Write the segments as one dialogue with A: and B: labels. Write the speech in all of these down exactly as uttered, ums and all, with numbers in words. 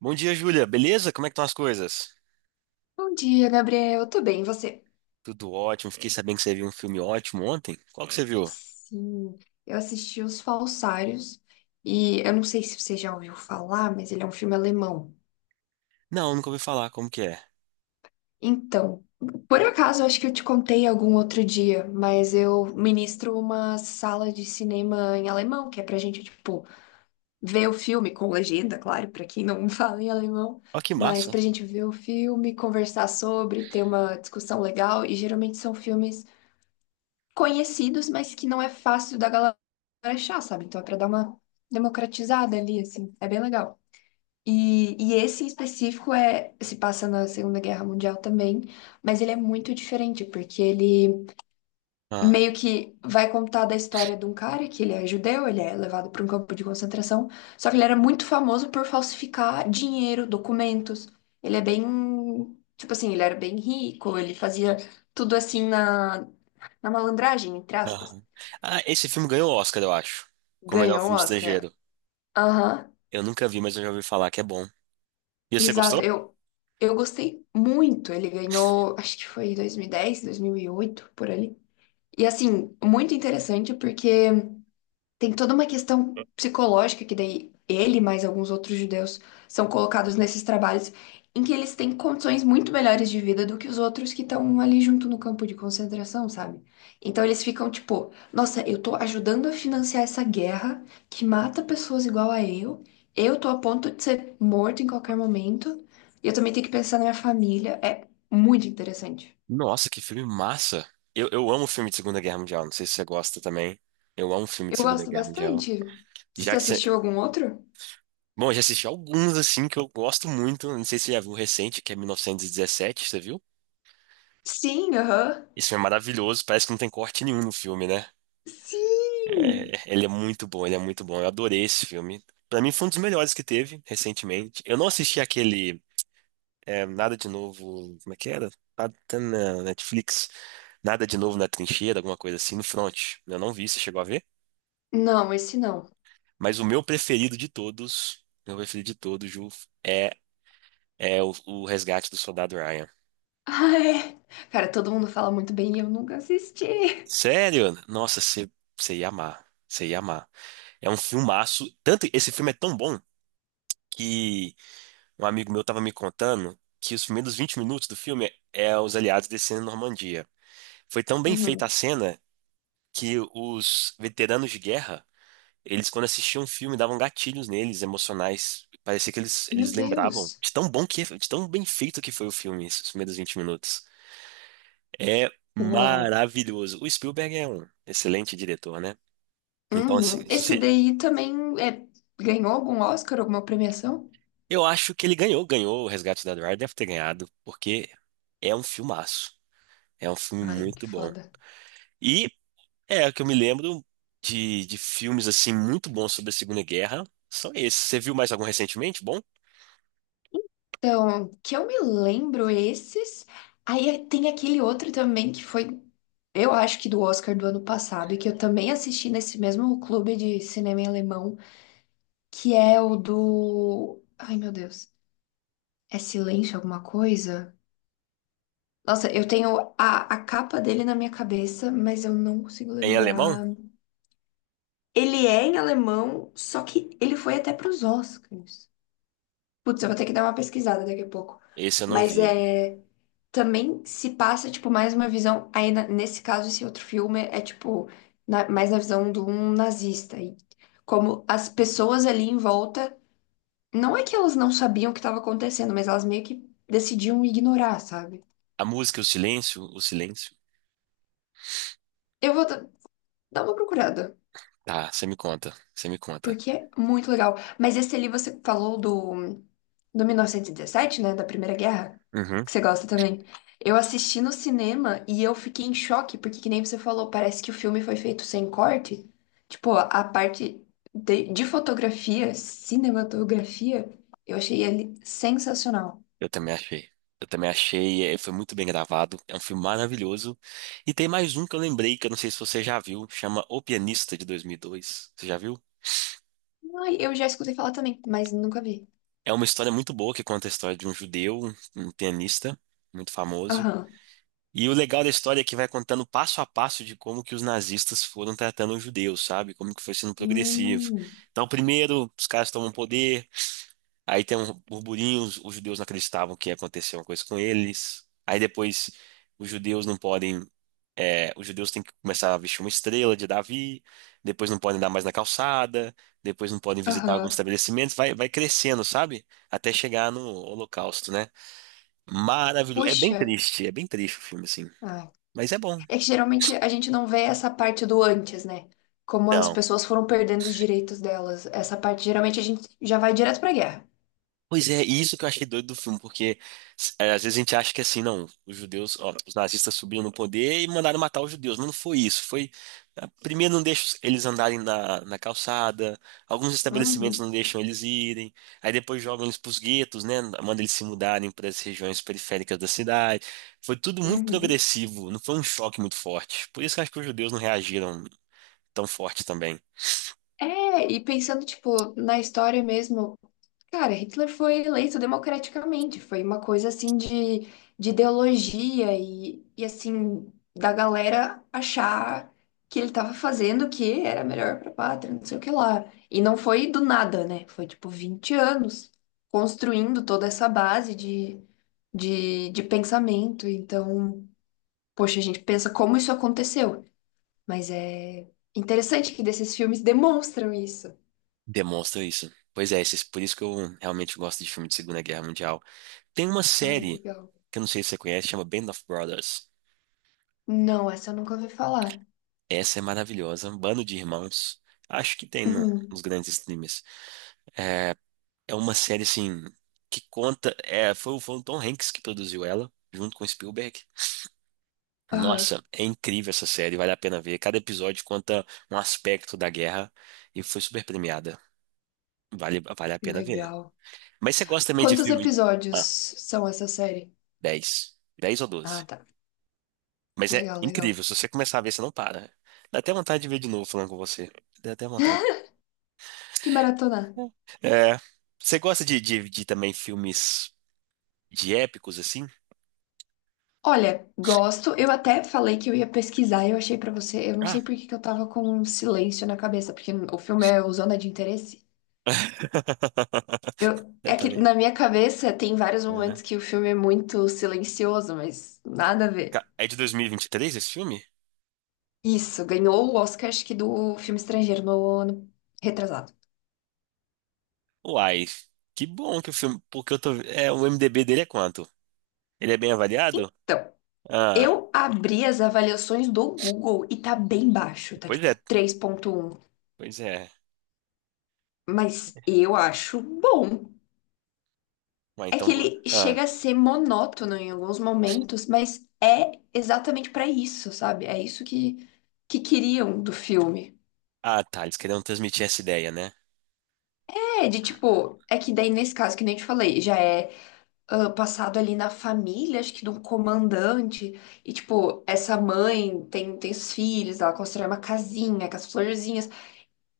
A: Bom dia, Júlia. Beleza? Como é que estão as coisas?
B: Bom dia, Gabriel. Eu tô bem, e você?
A: Tudo ótimo. Fiquei sabendo que você viu um filme ótimo ontem. Qual que você viu?
B: Sim, eu assisti Os Falsários e eu não sei se você já ouviu falar, mas ele é um filme alemão.
A: Não, nunca ouvi falar. Como que é?
B: Então, por acaso, eu acho que eu te contei algum outro dia, mas eu ministro uma sala de cinema em alemão, que é pra gente, tipo, ver o filme com legenda, claro, pra quem não fala em alemão,
A: Ó, que
B: mas
A: massa.
B: pra gente ver o filme, conversar sobre, ter uma discussão legal, e geralmente são filmes conhecidos, mas que não é fácil da galera achar, sabe? Então é pra dar uma democratizada ali, assim. É bem legal. E, e esse em específico é, se passa na Segunda Guerra Mundial também, mas ele é muito diferente, porque ele
A: Ah,
B: meio que vai contar da história de um cara que ele é judeu, ele é levado para um campo de concentração, só que ele era muito famoso por falsificar dinheiro, documentos. Ele é bem, tipo assim, ele era bem rico, ele fazia tudo assim na, na malandragem, entre aspas.
A: aham. Ah, esse filme ganhou o Oscar, eu acho. Como melhor
B: Ganhou o
A: filme
B: Oscar.
A: estrangeiro.
B: Aham,
A: Eu nunca vi, mas eu já ouvi falar que é bom. E você
B: exato.
A: gostou?
B: Eu, eu gostei muito. Ele ganhou, acho que foi em dois mil e dez, dois mil e oito, por ali. E assim, muito interessante porque tem toda uma questão psicológica que daí ele, mais alguns outros judeus, são colocados nesses trabalhos em que eles têm condições muito melhores de vida do que os outros que estão ali junto no campo de concentração, sabe? Então eles ficam tipo, nossa, eu tô ajudando a financiar essa guerra que mata pessoas igual a eu, eu tô a ponto de ser morto em qualquer momento, e eu também tenho que pensar na minha família. É muito interessante.
A: Nossa, que filme massa. Eu, eu amo filme de Segunda Guerra Mundial. Não sei se você gosta também. Eu amo filme
B: Eu
A: de Segunda
B: gosto
A: Guerra Mundial.
B: bastante. Você
A: Já que você...
B: assistiu algum outro?
A: Bom, eu já assisti alguns, assim, que eu gosto muito. Não sei se você já viu o recente, que é mil novecentos e dezessete. Você viu?
B: Sim, aham.
A: Esse filme é maravilhoso, parece que não tem corte nenhum no filme, né?
B: Sim!
A: É, ele é muito bom, ele é muito bom. Eu adorei esse filme. Pra mim foi um dos melhores que teve recentemente. Eu não assisti aquele é, Nada de Novo, como é que era? Ah, tá na Netflix. Nada de Novo na Trincheira, alguma coisa assim, no Front. Eu não vi, você chegou a ver?
B: Não, esse não.
A: Mas o meu preferido de todos, meu preferido de todos, Ju, é, é o, o Resgate do Soldado Ryan.
B: Ai, cara, todo mundo fala muito bem e eu nunca assisti.
A: Sério? Nossa, você você ia amar. Você ia amar. É um filmaço. Tanto esse filme é tão bom que um amigo meu estava me contando que os primeiros vinte minutos do filme é os aliados descendo na Normandia. Foi tão bem feita
B: Uhum.
A: a cena que os veteranos de guerra, eles quando assistiam o filme davam gatilhos neles, emocionais. Parecia que eles,
B: Meu
A: eles lembravam
B: Deus.
A: de tão bom que, é, de tão bem feito que foi o filme, esses primeiros vinte minutos. É
B: Uau.
A: maravilhoso. O Spielberg é um excelente diretor, né? Então, assim,
B: Uhum.
A: se
B: Esse
A: você-
B: daí também é, ganhou algum Oscar, alguma premiação?
A: eu acho que ele ganhou, ganhou o Resgate do Soldado Ryan, deve ter ganhado, porque é um filmaço. É um filme
B: Ai, que
A: muito bom.
B: foda.
A: E é o que eu me lembro de, de filmes assim muito bons sobre a Segunda Guerra. São esses. Você viu mais algum recentemente? Bom?
B: Então, que eu me lembro esses. Aí tem aquele outro também que foi, eu acho que do Oscar do ano passado, e que eu também assisti nesse mesmo clube de cinema em alemão, que é o do. Ai, meu Deus. É silêncio alguma coisa? Nossa, eu tenho a, a capa dele na minha cabeça, mas eu não consigo
A: É em alemão?
B: lembrar. Ele é em alemão, só que ele foi até pros Oscars. Putz, eu vou ter que dar uma pesquisada daqui a pouco.
A: Esse eu não
B: Mas
A: vi.
B: é. Também se passa, tipo, mais uma visão. Aí, na- nesse caso, esse outro filme é, tipo, na- mais na visão de um nazista. E como as pessoas ali em volta. Não é que elas não sabiam o que estava acontecendo, mas elas meio que decidiam ignorar, sabe?
A: A música, o silêncio, o silêncio.
B: Eu vou, dá uma procurada,
A: Tá, você me conta, você me conta.
B: porque é muito legal. Mas esse ali você falou do, do mil novecentos e dezessete, né? Da Primeira Guerra,
A: Uhum.
B: que você gosta também. Eu assisti no cinema e eu fiquei em choque, porque, que nem você falou, parece que o filme foi feito sem corte. Tipo, a parte de, de fotografia, cinematografia, eu achei ele sensacional.
A: Eu também achei. Eu também achei, é, foi muito bem gravado. É um filme maravilhoso. E tem mais um que eu lembrei, que eu não sei se você já viu, chama O Pianista de dois mil e dois. Você já viu?
B: Ai, eu já escutei falar também, mas nunca vi.
A: É uma história muito boa que conta a história de um judeu, um pianista muito famoso.
B: Aham.
A: E o legal da história é que vai contando passo a passo de como que os nazistas foram tratando os judeus, sabe? Como que foi sendo progressivo.
B: Hum.
A: Então, primeiro, os caras tomam poder, aí tem um burburinho, os, os judeus não acreditavam que ia acontecer uma coisa com eles. Aí depois, os judeus não podem, é, os judeus têm que começar a vestir uma estrela de Davi, depois não podem andar mais na calçada, depois não podem visitar alguns
B: Aham.
A: estabelecimentos, vai, vai crescendo, sabe? Até chegar no Holocausto, né? Maravilhoso. É bem
B: Puxa.
A: triste, é bem triste o filme, assim.
B: Ah,
A: Mas é bom.
B: é que geralmente a gente não vê essa parte do antes, né? Como as
A: Não.
B: pessoas foram perdendo os direitos delas. Essa parte, geralmente, a gente já vai direto pra guerra.
A: Pois é, e isso que eu achei doido do filme, porque é, às vezes a gente acha que assim, não, os judeus, ó, os nazistas subiram no poder e mandaram matar os judeus, mas não foi isso, foi, ah, primeiro não deixam eles andarem na, na calçada, alguns estabelecimentos não
B: Uhum,
A: deixam eles irem, aí depois jogam eles pros guetos, né, manda eles se mudarem para as regiões periféricas da cidade, foi tudo muito
B: uhum.
A: progressivo, não foi um choque muito forte, por isso que eu acho que os judeus não reagiram tão forte também,
B: É, e pensando, tipo, na história mesmo. Cara, Hitler foi eleito democraticamente, foi uma coisa assim de, de ideologia e, e assim, da galera achar que ele estava fazendo o que era melhor para a pátria, não sei o que lá. E não foi do nada, né? Foi tipo vinte anos construindo toda essa base de, de, de pensamento. Então, poxa, a gente pensa como isso aconteceu, mas é interessante que desses filmes demonstram isso.
A: demonstra isso. Pois é, esses- por isso que eu realmente gosto de filme de Segunda Guerra Mundial. Tem uma
B: Ai,
A: série
B: legal.
A: que eu não sei se você conhece, chama Band of Brothers.
B: Não, essa eu nunca ouvi falar.
A: Essa é maravilhosa, um bando de irmãos. Acho que tem no- nos
B: Uhum.
A: grandes streamers. É uma série assim que conta. É, foi, o- foi o Tom Hanks que produziu ela, junto com o Spielberg.
B: Aham,
A: Nossa, é incrível essa série, vale a pena ver. Cada episódio conta um aspecto da guerra e foi super premiada. Vale, vale a
B: que
A: pena ver.
B: legal.
A: Mas você gosta também de
B: Quantos
A: filme?
B: episódios
A: Ah,
B: são essa série?
A: dez 10 ou doze?
B: Ah, tá.
A: Mas é
B: Legal, legal.
A: incrível, se você começar a ver, você não para, né? Dá até vontade de ver de novo falando com você. Dá até vontade.
B: De maratonar.
A: É, você gosta de, de, de também filmes de épicos, assim?
B: Olha, gosto. Eu até falei que eu ia pesquisar, e eu achei pra você. Eu não
A: Ah.
B: sei por que que eu tava com um silêncio na cabeça, porque o filme é o Zona de Interesse. Eu,
A: Eu
B: é que
A: também.
B: na minha cabeça tem vários
A: É.
B: momentos que o filme é muito silencioso, mas nada a ver.
A: Ca- é de dois mil e vinte e três esse filme?
B: Isso, ganhou o Oscar, acho que do filme estrangeiro no ano retrasado.
A: Uai, que bom que o filme. Porque eu tô. É, o M D B dele é quanto? Ele é bem avaliado?
B: Então.
A: Ah,
B: Eu abri as avaliações do Google e tá bem baixo, tá
A: pois é,
B: tipo três ponto um,
A: pois é.
B: mas eu acho bom.
A: Uai,
B: É que
A: então.
B: ele chega
A: Ah,
B: a ser monótono em alguns momentos, mas é exatamente pra isso, sabe? É isso que que queriam do filme.
A: ah, tá, eles queriam transmitir essa ideia, né?
B: É, de tipo, é que daí nesse caso que nem eu te falei, já é ah, passado ali na família, acho que de um comandante, e tipo, essa mãe tem tem os filhos, ela constrói uma casinha com as florzinhas.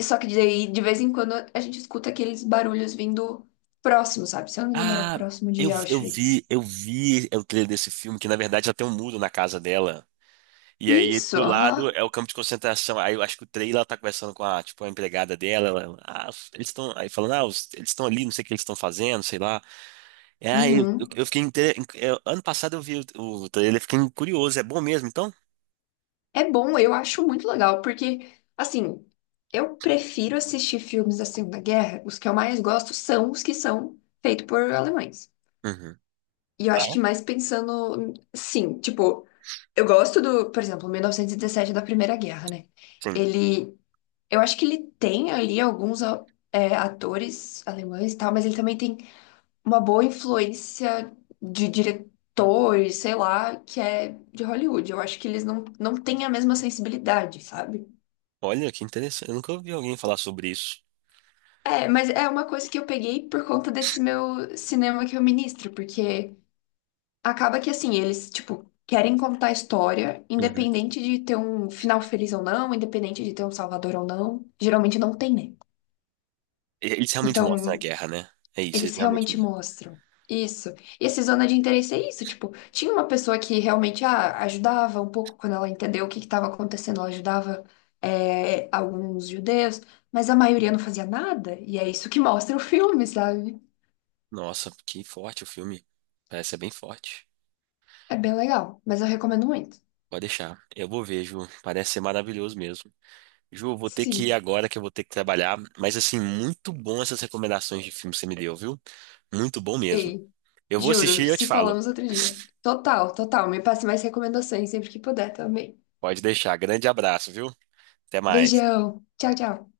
B: Só que daí, de vez em quando, a gente escuta aqueles barulhos vindo próximo, sabe? Se eu não me engano, era
A: Ah,
B: próximo de
A: eu, eu
B: Auschwitz.
A: vi, eu vi o trailer desse filme, que na verdade já tem um muro na casa dela. E aí
B: Isso,
A: do lado
B: aham.
A: é o campo de concentração. Aí eu acho que o trailer ela tá conversando com a, tipo, a empregada dela. Ela, ah, eles estão aí falando, ah, os- eles estão ali, não sei o que eles estão fazendo, sei lá. É, aí eu, eu
B: Uhum.
A: eu fiquei inte- eu- ano passado eu vi o, o trailer, fiquei curioso, é bom mesmo, então?
B: É bom, eu acho muito legal, porque, assim, eu prefiro assistir filmes da Segunda Guerra. Os que eu mais gosto são os que são feitos por alemães.
A: Uhum.
B: E eu
A: Ah,
B: acho
A: é?
B: que mais pensando, sim, tipo, eu gosto do, por exemplo, mil novecentos e dezessete da Primeira Guerra, né?
A: Sim.
B: Ele eu acho que ele tem ali alguns a- é, atores alemães e tal, mas ele também tem uma boa influência de diretores, sei lá, que é de Hollywood. Eu acho que eles não, não têm a mesma sensibilidade, sabe?
A: Olha que interessante, eu nunca ouvi alguém falar sobre isso.
B: É, mas é uma coisa que eu peguei por conta desse meu cinema que eu ministro, porque acaba que assim, eles, tipo, querem contar a história,
A: Uhum.
B: independente de ter um final feliz ou não, independente de ter um salvador ou não. Geralmente não tem, né?
A: E- Eles realmente mostram a
B: Então.
A: guerra, né? É isso, eles
B: Eles
A: realmente.
B: realmente mostram. Isso. E esse Zona de Interesse é isso. Tipo, tinha uma pessoa que realmente ah, ajudava um pouco quando ela entendeu o que estava acontecendo. Ela ajudava é, alguns judeus, mas a maioria não fazia nada. E é isso que mostra o filme, sabe?
A: Nossa, que forte o filme. Parece ser bem forte.
B: É bem legal, mas eu recomendo muito.
A: Pode deixar. Eu vou ver, Ju. Parece ser maravilhoso mesmo. Ju, vou ter que ir
B: Sim.
A: agora que eu vou ter que trabalhar. Mas, assim, muito bom essas recomendações de filme que você me deu, viu? Muito bom mesmo.
B: Ei,
A: Eu vou
B: juro,
A: assistir e eu te
B: se
A: falo.
B: falamos outro dia. Total, total. Me passe mais recomendações sempre que puder também.
A: Pode deixar. Grande abraço, viu? Até mais.
B: Beijão. Tchau, tchau.